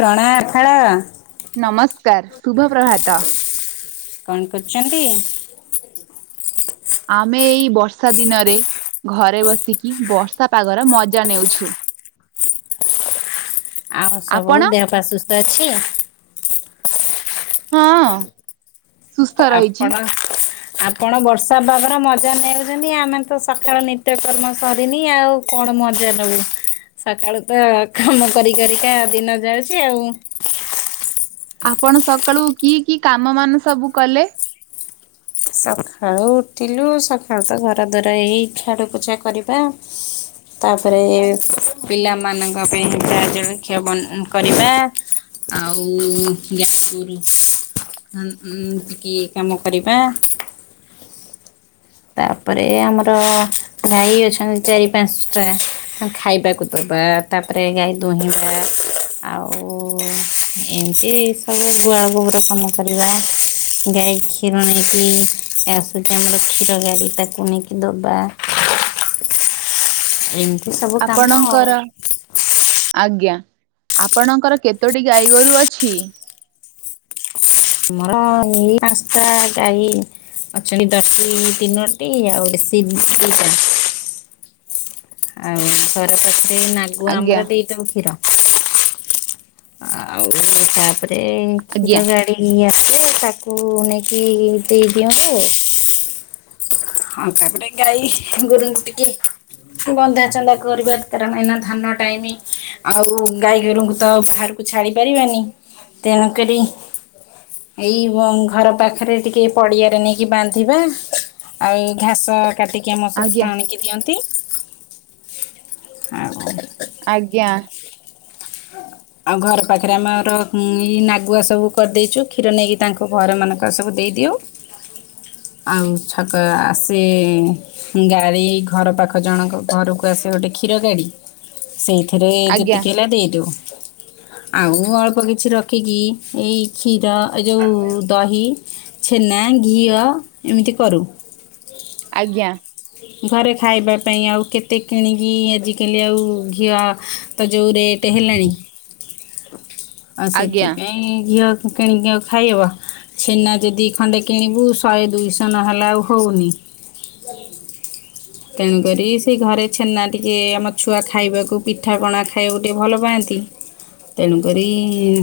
ଟଣା ଆଖାଳ ନମସ୍କାର୍ ଶୁଭ ପ୍ରଭାତ। କନ୍ କରୁଚନ୍ତି? ଆମେ ଏଇ ବର୍ଷା ଦିନରେ ଘରେ ବସିକି ବର୍ଷା ପାଗର ମଜା ନେଉଛୁ। ଆଉ ସବୁ ଆପଣ ଦେହ ପା ସୁସ୍ଥ ଅଛି? ହଁ। ସୁସ୍ଥ ରହିଛି ଆପଣ ଆପଣ ବର୍ଷା ପାଗର ମଜା ନେଉଚନ୍ତି ଆମେ ତ ସଖାଳ ନିତ୍ୟକର୍ମ ସରିନି ଆଉ। କଣ ମଜା ନବୁ ସଖାଳୁ ତ କାମ କରି କରିକା ଦିନ ଯାଉଛି ଆଉ। ଆପଣ ସକାଳୁ କି କି କାମ ମାନ ସବୁ କଲେ? ସଖାଳୁ ଉଠିଲୁ ସଖାଳୁ ତ ଘର ଦ୍ୱାର ଏଇ ଝାଡୁ ପୋଛା କରିବା ତାପରେ ପିଲାମାନଙ୍କ ପାଇଁ ଚା ଜଳଖିଆ ବନା କରିବା ଆଉ ଗାଈ ଗୋରୁ ଉଁ ଟିକେ କାମ କରିବା ତାପରେ ଆମର ଗାଈ ଅଛନ୍ତି ଚାରି ପାଞ୍ଚ୍ ଟା ଖାଇବାକୁ ଦବା ତାପରେ ଗାଈ ଦୁହିଁବା ଆଉ ଏମିତି ସବୁ ଗୁଆଳ ଗୋବର କାମ କରିବା ଗାଈ କ୍ଷୀର ନେଇକି ଆସୁଚି ଆମର କ୍ଷୀର ଗାଡ଼ି ତାକୁ ନେଇକି ଦବା। ସବୁ କାମ ଆଉ ଆପଣଙ୍କର ଆଜ୍ଞା ଆପଣଙ୍କର କେତୋଟି ଗାଈ ଗୋରୁ ଅଛି? ମୋର ଏଇ ପାଞ୍ଚଟା ଗାଈ। ଅଛନ୍ତି ଦର୍ଶି ତିନଟି ଆଉ ଦେଶୀ ଦିଟା। ଆଉ ଘର ପାଖରେ ନାଗୁ ଆମର ଆଜ୍ଞା ଦେଇଦଉ କ୍ଷୀର। ଆଉ ତାପରେ ଆଜ୍ଞା କ୍ଷୀର ଗାଡି ଆସେ ତାକୁ ନେଇକି ଦେଇଦିଅନ୍ତୁ ଆଉ। ଆଉ ତାପରେ ଗାଈ ଗୋରୁଙ୍କୁ ଟିକେ ବନ୍ଧା ଚନ୍ଦା କରିବା କାରଣ ଏଇନା ଧାନ ଟାଇମି। ଆଉ ଗାଈ ଗୋରୁଙ୍କୁ ତ ବାହାରକୁ ଛାଡି ପାରିବାନି ତେଣୁ କରି ଏଇ ଘର ପାଖରେ ଟିକେ ପଡିଆରେ ନେଇକି ବାନ୍ଧିବା। ଆଉ ଘାସ କାଟିକି ଆମ ଶଶୁର ଆଜ୍ଞା ଆଣିକି ଦିଅନ୍ତି। ଆଉ ଆଜ୍ଞା। ହ [inaudible] ଆଉ ଘର ପାଖେରେ ଆମର ନାଗୁଆ ସବୁ କରିଦେଇଚୁ କ୍ଷୀର ନେଇକି ତାଙ୍କୁ ଘରମାନଙ୍କ ସବୁ ଦେଇଦିଉ। ହଁ [inaudible] ଆଉ ଛକ ଆସେ ଗାଡ଼ି ଘର ପାଖ ଜଣଙ୍କ ଘରକୁ ଆସେ ଗୋଟେ କ୍ଷୀର ଗାଡ଼ି। ସେଇଥିରେ ଆଜ୍ଞା ଯେତିକି ହେଲା ଦେଇଦଉ ଆଉ ଅଳ୍ପ କିଛି ର ରଖିକି ଏଇ କ୍ଷୀର ଏ ଯେଉ ଦହି ଛେନା ଘିଅ ଏମିତି କରୁ। ଆଜ୍ଞା। ହ [inaudible] ଘରେ ଖାଇବା ପାଇଁ ଆଉ କେତେ କିଣିକି ଆଜିକାଲି ଆଉ ଘିଅ ତ ଯେଉଁ ରେଟ୍ ହେଲାଣି। [unintelligible] ଆଉ ସେଥିପାଇଁ ଘିଅ କିଣିକି ଆଉ ଖାଇହବ। ଛେନା ଯଦି ଖଣ୍ଡେ କିଣିବୁ ଶହେ ଦୁଇଶହ ନହେଲେ ଆଉ ହଉନି। [unintelligible] ତେଣୁକରି ସେ ଘରେ ଛେନା ଟିକେ ଆମ ଛୁଆ ଖାଇବାକୁ ପିଠାପଣା ଖା ଖାଇବାକୁ ଟିକିଏ ଭଲ ପାଆନ୍ତି। ତେଣୁକରି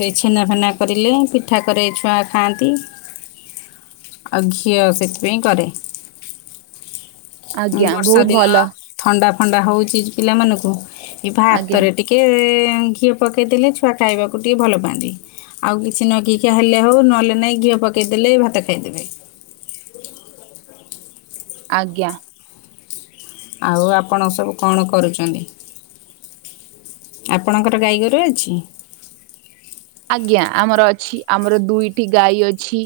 ସେ ଛେନାଫେନା କରିଲେ ପିଠା କରେ ଛୁଆ ଖାଆନ୍ତି। [unintelligible] ଆଉ ଘିଅ ସେଥିପାଇଁ କରେ। ଆଜ୍ଞା ବର୍ଷା ବହୁତ ଦିନ ଭଲ ଥଣ୍ଡା ଫଣ୍ଡା ହଉଚି ପିଲାମାନଙ୍କୁ ଏ ଆଜ୍ଞା ହାତରେ ଟି କେ ଘିଅ ପକେଇଦେଲେ ଛୁଆ ଖାଇବାକୁ ଟିକେ ଭଲ ପାଆନ୍ତି। ଆଉ କିଛି ନାଗିଖିଆ ହେଲେ ହଉ ନହେଲେ ନାଇଁ ଘିଅ ପକେଇଦେଲେ ଭାତ ଖାଇଦେବେ। ଆଜ୍ଞା। ଆଉ ଆପଣ ସବୁ କଣ କରୁଚନ୍ତି? ଆପଣଙ୍କର ଗାଈଗୋରୁ ଅଛି? ଆଜ୍ଞା ଆମର ଅଛି ଆମର ଦୁଇଟି ଗାଈ ଅଛି।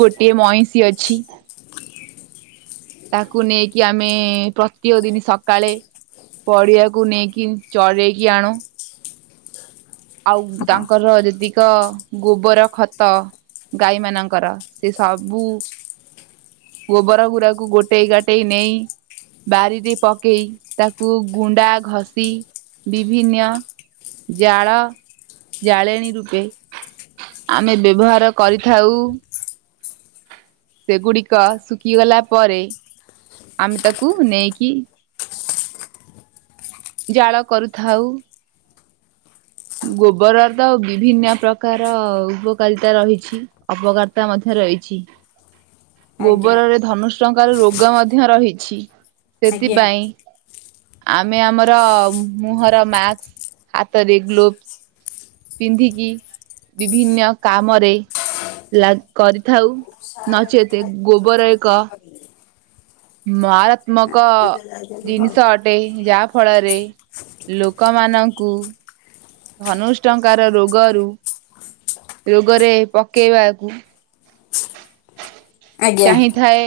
ଗୋଟିଏ ମଇଁଷି ଅଛି। ତାକୁ ନେଇକି ଆମେ ପ୍ରତିୟ ଦିନି ସକାଳେ ପଡିଆକୁ ନେଇକି ଚଢେଇକି ଆଣୁ। ଆଉ ଆପଣ ତାଙ୍କର ଯେଦି ତ ଗୋବର ଖତ ଗାଈମାନାନଙ୍କର ସେ ସବୁ ଗୋବର ଗୁୁରାକୁ ଗୋଟେଇ ଗାଟେଇ ନେଇ ବାରିରେ ପକେଇ ତାକୁ ଗୁଣ୍ଡା ଘଷି ବିଭିନ୍ନ ଜାଳ ଜାଳେଣୀ ରୂପେ ଆମେ ବ୍ୟବହାର କରିଥାଉ। ସେଗୁଡ଼ିକ ଶୁଖିଗଲା ପରେ ଆମେ ତାକୁ ନେଇକି ଜାଳ କରୁଥାଉ। ଗୋବରରେ ତ ବିଭିନ୍ନ ପ୍ରକାର ଉପକାରିତା ରହିଛି। ଅବକାରିତା ମଧ୍ୟ ରହିଛି। ଆଜ୍ଞା ଗୋବରରେ ଧନୁଷ୍ଙ୍କାର ରୋଗ ମଧ୍ୟ ରହିଛି ସେଥିପାଇଁ ଆଜ୍ଞା ଆମେ ଆମର ମୁହଁର ମାସ୍କ ହାତରେ ଗ୍ଲୋଭସ ପିନ୍ଧିକି ବିଭିନ୍ନ କାମରେ ଲ କରିଥାଉ ନଚେତ ଗୋବର ଏକ ମାରାତ୍ମକ ଜିନିଷ ଅଟେ ଯାହା ଫଳରେ ଲୋକମାନଙ୍କୁ ଧନୁଷ୍ଙ୍କାର ରୋଗରୁ ରୋଗରେ ପକେଇବାକୁ ଆଜ୍ଞା ଚାହିଁଥାଏ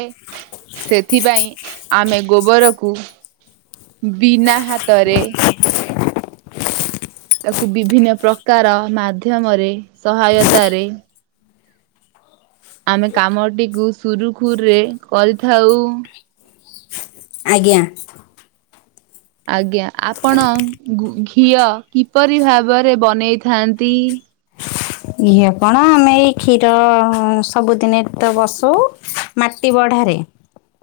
ସେଥିପାଇଁ ଆମେ ଗୋବରକୁ ବିନା ହାତରେ [inaudible] ତାକୁ ବିଭିନ୍ନ ପ୍ରକାର ମାଧ୍ୟମରେ ସହାୟତାରେ ଆମେ କାମଟିକୁ ସୁରୁଖୁରୁରେ କରିଥାଉ। ଆଜ୍ଞା ଆଜ୍ଞା ଆପଣ ଘିଅ କିପରି ଭାବରେ ବନେଇଥାନ୍ତି? ଇଏ କଣ ଆମେ ଏଇ କ୍ଷୀର ସବୁଦିନେ ତ ବସଉ ମାଟି ବଢାରେ। ଁ [unintelligible]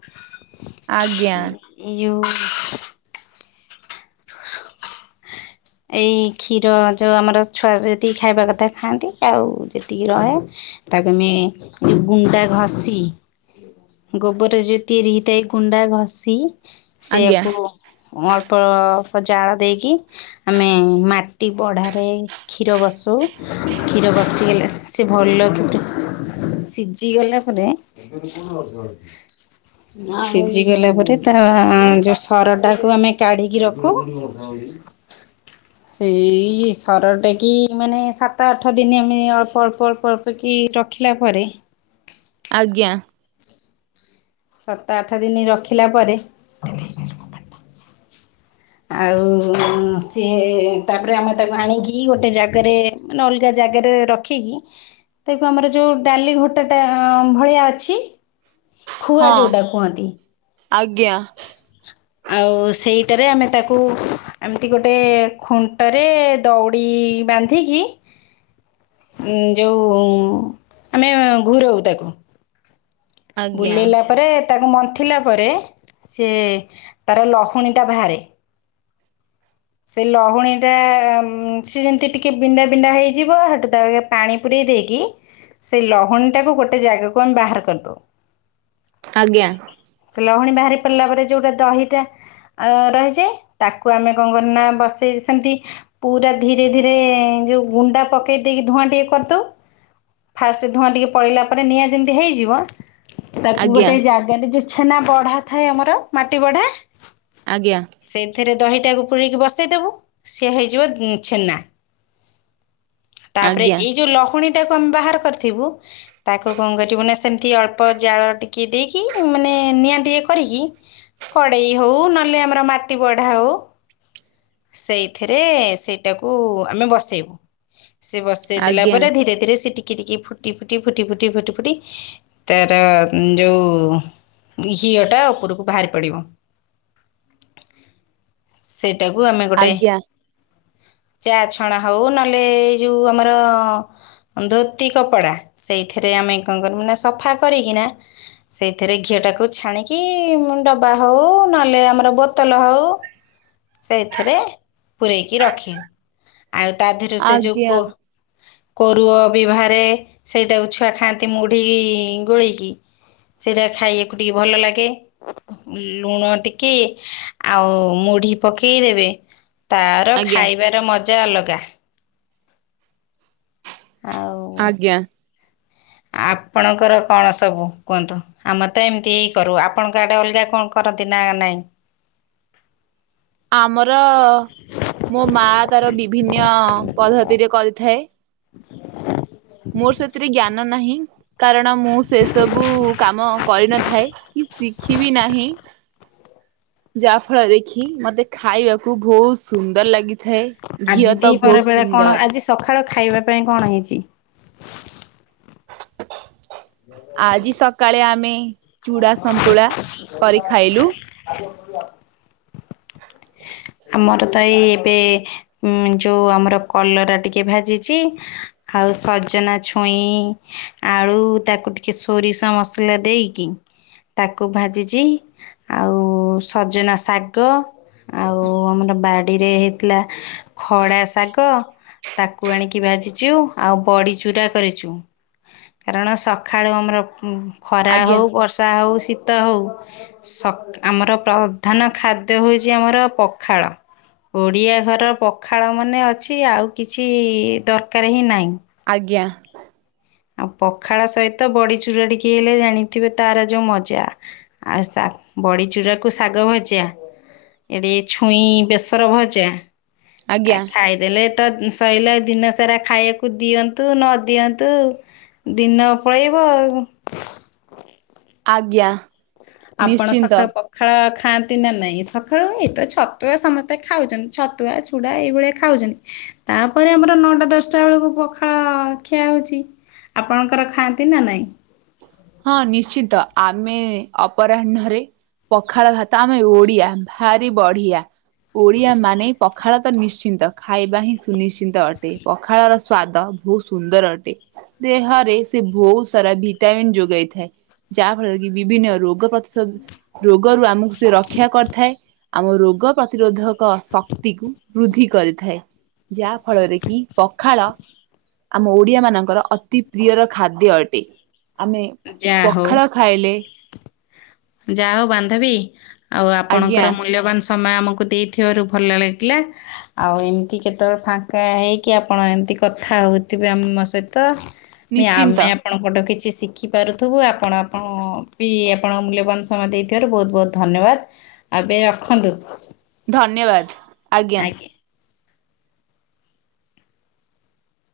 ୟୁ ଏଇ କ୍ଷୀର ଯୋଉ ଆମର ଛୁଆ ଯେତିକି ଖାଇବା କଥା ଖାଆନ୍ତି। ଆଉ ଯେତିକି ରହେ ତାକୁ ଆମେ ଗୁଣ୍ଡା ଘଷି। ଗୋବରରେ ଯ ତିଆରି ହେଇଥାଏ ଗୁଣ୍ଡା ଘଷି ଆଜ୍ଞା ସେଆକୁ ଅଳ୍ପ ଅଳ୍ପ ଜାଳ ଦେଇକି ଆମେ ମାଟି ବଢ଼ାରେ କ୍ଷୀର ବସଉ କ୍ଷୀର ବସିଗଲେ ସେ ଭଲକି ସିଝିଗଲା ପରେ ସିଝିଗଲା ପରେ ତାର ଯୋଉ ସରଟାକୁ ଆମେ କାଢିକି ରଖୁ। ହଉ [inaudible] ସେଇ ସରଟେ କି ମାନେ ସାତ ଆଠ ଦିନ ଆମେ ଅଳ୍ପ ଅଳ୍ପ ଅଳ୍ପ ଅଳ୍ପ କି ରଖିଲା ପରେ। ଆଜ୍ଞା। ସାତ ଆଠ ଦିନ ରଖିଲା ପରେ। ଆଉ ସିଏ ତାପରେ ଆମେ ତାକୁ ଆଣିକି ଗୋଟେ ଜାଗାରେ ମାନେ ଅଲଗା ଜାଗାରେ ର ଖିକି ତାକୁ ଆମର ଯୋଉ ଡାଲି ଘଟାଟା ଭଳିଆ ଅଛି। ହ [unintelligible] ଖୁଆ ଯେଉଁଟା କୁହନ୍ତି। ଆଜ୍ଞା ଆଉ ସେଇଟାରେ ଆମେ ତାକୁ ଏମିତି ଗୋଟେ ଖୁଣ୍ଟରେ ଦଉଡ଼ି ବାନ୍ଧିକି ଯେଉଁ ଆମେ ଘୁରଉ ତାକୁ। ଆଜ୍ଞା ବୁଲିଲା ପରେ ତାକୁ ମନ୍ଥିଲା ପରେ ସେ ତାର ଲହୁଣୀଟା ବାହାରେ। ସେ ଲହୁଣୀଟା ସେ ଯେମତି ଟିକେ ବିଣ୍ଡା ବିଣ୍ଡା ହେଇଯିବ ସେଠୁ ତା ପାଣି ପୁରେଇ ଦେଇକି ସେଇ ଲହୁଣୀଟାକୁ ଗୋଟେ ଜାଗାକୁ ଆମେ ବାହାର କରିଦଉ। ଆଜ୍ଞା। ସେ ଲହୁଣୀ ବାହାରି ପରିଲା ପରେ ଯୋଉଟା ଦହିଟା ରହିଛି ତାକୁ ଆମେ କଣ କରିବୁ ନା ବସେଇ ସେମତି ପୁରା ଧୀରେ ଧୀରେ ଯୋଉ ଗୁଣ୍ଡା ପକେଇ ଦେଇକି ଧୂଆଁ ଟିକେ କରିଦୋଉ। ଫାଷ୍ଟ ଧୂଆଁ ଟିକେ ପଲେଇଲା ପରେ ନିଆଁ ଯେମିତି ହେଇଯିବ ତାକୁ ଆଜ୍ଞା ଗୋଟେ ଜାଗାରେ ଯୋଉ ଛେନା ବଢା ଥାଏ ଆମର ମାଟି ବଢା ଆଜ୍ଞା। ସେଇଥିରେ ଦହିଟାକୁ ପୁୁରେଇକି ବସେଇଦବୁ ସିଏ ହେଇଯିବ ଛେନା। ତାପରେ ଆଜ୍ଞା ଏଇ ଯୋଉ ଲହୁଣୀଟାକୁ ଆମେ ବାହାର କରିଥିବୁ ତାକୁ କଣ କରିବୁ ନା ସେମିତି ଅଳ୍ପ ଜାଳ ଟିକିଏ ଦେଇକି ମାନେ ନିଆଁ ଟିକେ କରିକି କଡ଼େଇ ହଉ ନହେଲେ ଆମର ମାଟି ବଢ଼ା ହଉ ସେଇଥିରେ ସେଇଟାକୁ ଆମେ ବସେଇବୁ ସେ ବସେଇ ଆଜ୍ଞା ଦେଲାପରେ ଧୀରେ ଏଥିରେ ସେ ଟିକି ଟିକି ଫୁଟି ଫୁଟି ଫୁଟି ଫୁଟି ଫୁଟି ଫୁଟି ତାର ଯୋଉ ଘିଅଟା ଉପରୁକୁ ବାହାରି ପଡ଼ିବ। କୁ ଆମେ ଗୋଟେ ଆଜ୍ଞା ଆଜ୍ଞା ଚା ଛଣା ହଉ ନହେଲେ ଏଇ ଯୋଉ ଆମର ଧୋତି କପଡ଼ା ସେଇଥିରେ ଆମେ କଣ କରିବୁ ନା ସଫା କରିକିନା ସେଇଥିରେ ଘିଅଟାକୁ ଛାଣିକି ଡବା ହଉ ନହେଲେ ଆମର ବୋତଲ ହଉ ସେଇଥିରେ ପୂରେଇକି ରଖି ଆଉ ତା ଦେହରୁ ସେ ଯୋଉ ଆଜ୍ଞା କୋ କୋରୁଅ ବି ବାହାରେ ସେଇଟାକୁ ଛୁଆ ଖାଆନ୍ତି ମୁଢ଼ି ଗୋଳେଇକି। ସେଇଟା ଖାଇଆକୁ ଟିକେ ଭଲ ଲାଗେ। ଲୁଣ ଟିକେ ଆଉ ମୁଢି ପକେଇ ଦେବେ ତାର ଆଜ୍ଞା ଖାଇବାର ମଜା ଅଲଗା। ଆଉ ଆଜ୍ଞା। ଆପଣଙ୍କର କଣ ସବୁ କୁହନ୍ତୁ? ଆମେ ତ ଏମିତି ହିଁ କରୁ ଆପଣଙ୍କ ଆଡେ ଅଲଗା କଣ କରନ୍ତି ନା ନାଇଁ? ଆମର ମୋ ମାଆ ତାର ବିଭିନ୍ୟ ପଦ୍ଧତିରେ କରିଥାଏ। ମୋର ସେଥିରେ ଜ୍ଞାନ ନାହିଁ କାରଣ ମୁଁ ସେ ସବୁ କାମ କରିନଥାଏ। କି ଶିଖିବି ନାହିଁ। ଯାହା ଫଳରେ ଦେଖି ମତେ ଖାଇବାକୁ ବହୁତ୍ ସୁନ୍ଦର ଲାଗି ଆଜି ଦି ପ୍ରହର ବେଳା କଣ ଆଜି ସଖାଳ ଖାଇବା ପାଇଁ କଣ ହେଇଛି? ଆଜି ସକାଳେ ଆମେ ଚୁଡ଼ା ସନ୍ତୁଳା କରି ଖାଇଲୁ। [unintelligible] ଆମର ତ ଏଇ ଏବେ ଉଁ ଯୋଉ ଆମର କଲରା ଟିକେ ଭାଜିଛି। ଆଉ ସଜନା ଛୁଇଁ ଆଳୁ ତାକୁ ଟିକେ ସୋରିଷ ମସଲା ଦେଇ କି ତାକୁ ଭାଜିଛି ଆଉ ସଜନା ଶାଗ ଆଉ ଆମର ବାଡ଼ିରେ ହେଇଥିଲା ଖଡ଼ା ଶାଗ। ତାକୁ ଆଣିକି ଭାଜିଛୁ ଆଉ ବଡ଼ି ଚୁରା କରିଛୁ। କାରଣ ସକାଳୁ ଆମର ଉଁ ଖରା ଆଜ୍ଞା ହଉ ବର୍ଷା ହଉ ଶୀତ ହଉ ସ ଆମର ପ୍ରଧାନ ଖାଦ୍ୟ ହଉ ଆଜି ଆମର ପଖାଳ। ଓଡ଼ିଆ ଘରର ପଖାଳ ମାନେ ଅଛି, ଆଉ କିଛି ଦରକାର୍ ହିଁ ନାହିଁ। ଆଜ୍ଞା। ଆଉ ପଖାଳ ସହିତ ବଡିଚୁରା ଟିକେ ହେଇଲେ, ଜାଣିଥିବେ ତାର ଯୋଉ ମଜା। ଆଶା, ବଡ଼ିଚୂୁରାକୁ ଶାଗ ଭଜା ଏଠି ଛୁଇଁ ବେସର ଭଜା, ଆଉ ଆଜ୍ଞା ଖାଇ ଦେଲେ ତ ସଇଲା, ଦିନସାରା ଖାଇବାକୁ ଦିଅନ୍ତୁ ନ ଦିଅନ୍ତୁ ଦିନ ପଳେଇବ ଆଉ। ଆଜ୍ଞା। ଆପଣ ନିଶ୍ଚିନ୍ତ। ସକାଳୁ ପଖ୍ ପଖାଳ ଖାଆନ୍ତି ନା ନାଇଁ? ସକାଳୁ ଏଇତ ଛତୁଆ ସମସ୍ତେ ଖାଉଚନ୍ତି, ଛତୁଆ ଚୁ ଚୁଡ଼ା ଏଇଭଳିଆ ଖାଉଚନ୍ତି, ତାପରେ ଆମର ନଅଟା ଦଶଟା ବେଳକୁ ପଖାଳ ଖିଆ ହେଉଚି। ଆପଣଙ୍କର ଖାଆନ୍ତି ନା ନାହିଁ? ହଁ ନିଶ୍ଚିତ, ଆମେ ଅପରାହ୍ନରେ ପଖାଳ ଭାତ, ଆମେ ଓଡିଆ ଭାରି ବଢିଆ। ଓଡ଼ିଆ ମାନେ ପଖାଳ ତ ନିଶ୍ଚିନ୍ତ, ଖାଇବା ହିଁ ସୁନିଶ୍ଚିନ୍ତ ଅଟେ, ପଖାଳର ସ୍ଵାଦ ବହୁତ ସୁନ୍ଦର ଅଟେ, ଦେହରେ ସେ ବହୁତ ସାରା ଭିଟାମିନ୍ ଯୋଗ୍ ଯୋଗାଇଥାଏ, ଯାହା ଫଳରେ କି ବିଭିନ୍ନ ରୋଗ ପ୍ରତିଶୋଧ ରୋଗରୁ ଆମକୁ ସେ ରକ୍ଷା କରିଥାଏ ଆମ ରୋଗ ପ୍ରତିରୋଧକ ଶକ୍ତିକୁ ବୃଦ୍ଧି କରିଥାଏ। ଯାହା ଫଳରେ କି, ପଖାଳ ଆମ ଓଡିଆ ମାନଙ୍କର ଅତି ପ୍ରିୟର ଖାଦ୍ୟ ଅଟେ, ଆମେ ଯାହା ହଉ, ପଖାଳ ଖାଇଲେ ଯାହା ହଉ ବାନ୍ଧବୀ ଆଉ ଆଜ୍ଞା ଆପଣଙ୍କର ମୂଲ୍ୟବାନ୍ ସମୟ ଆମକୁ ଦେଇଥିବାରୁ ଭଲ ଲାଗିଲା। ଆଉ ଏମିତି କେତେବେଳେ ଫାଙ୍କା ହେଇକି ଆପଣ ଏମତି କଥା ହଉଥିବେ ଆମ ସହିତ ବି ଆମେ ନିଶ୍ଚିନ୍ତ ଆପଣଙ୍କଠୁ କିଛି ଶିଖ୍ ଶିଖିପାରୁଥିବୁ, ଆପଣ ଆପଣ ବି ଆପଣ ମୂଲ୍ୟବାନ୍ ସମୟ ଦେଇଥିବାରୁ ବହୁତ ବହୁତ ଧନ୍ୟବାଦ୍। ଆବେ ରଖନ୍ତୁ। ଧନ୍ୟବାଦ, ଆଜ୍ଞା।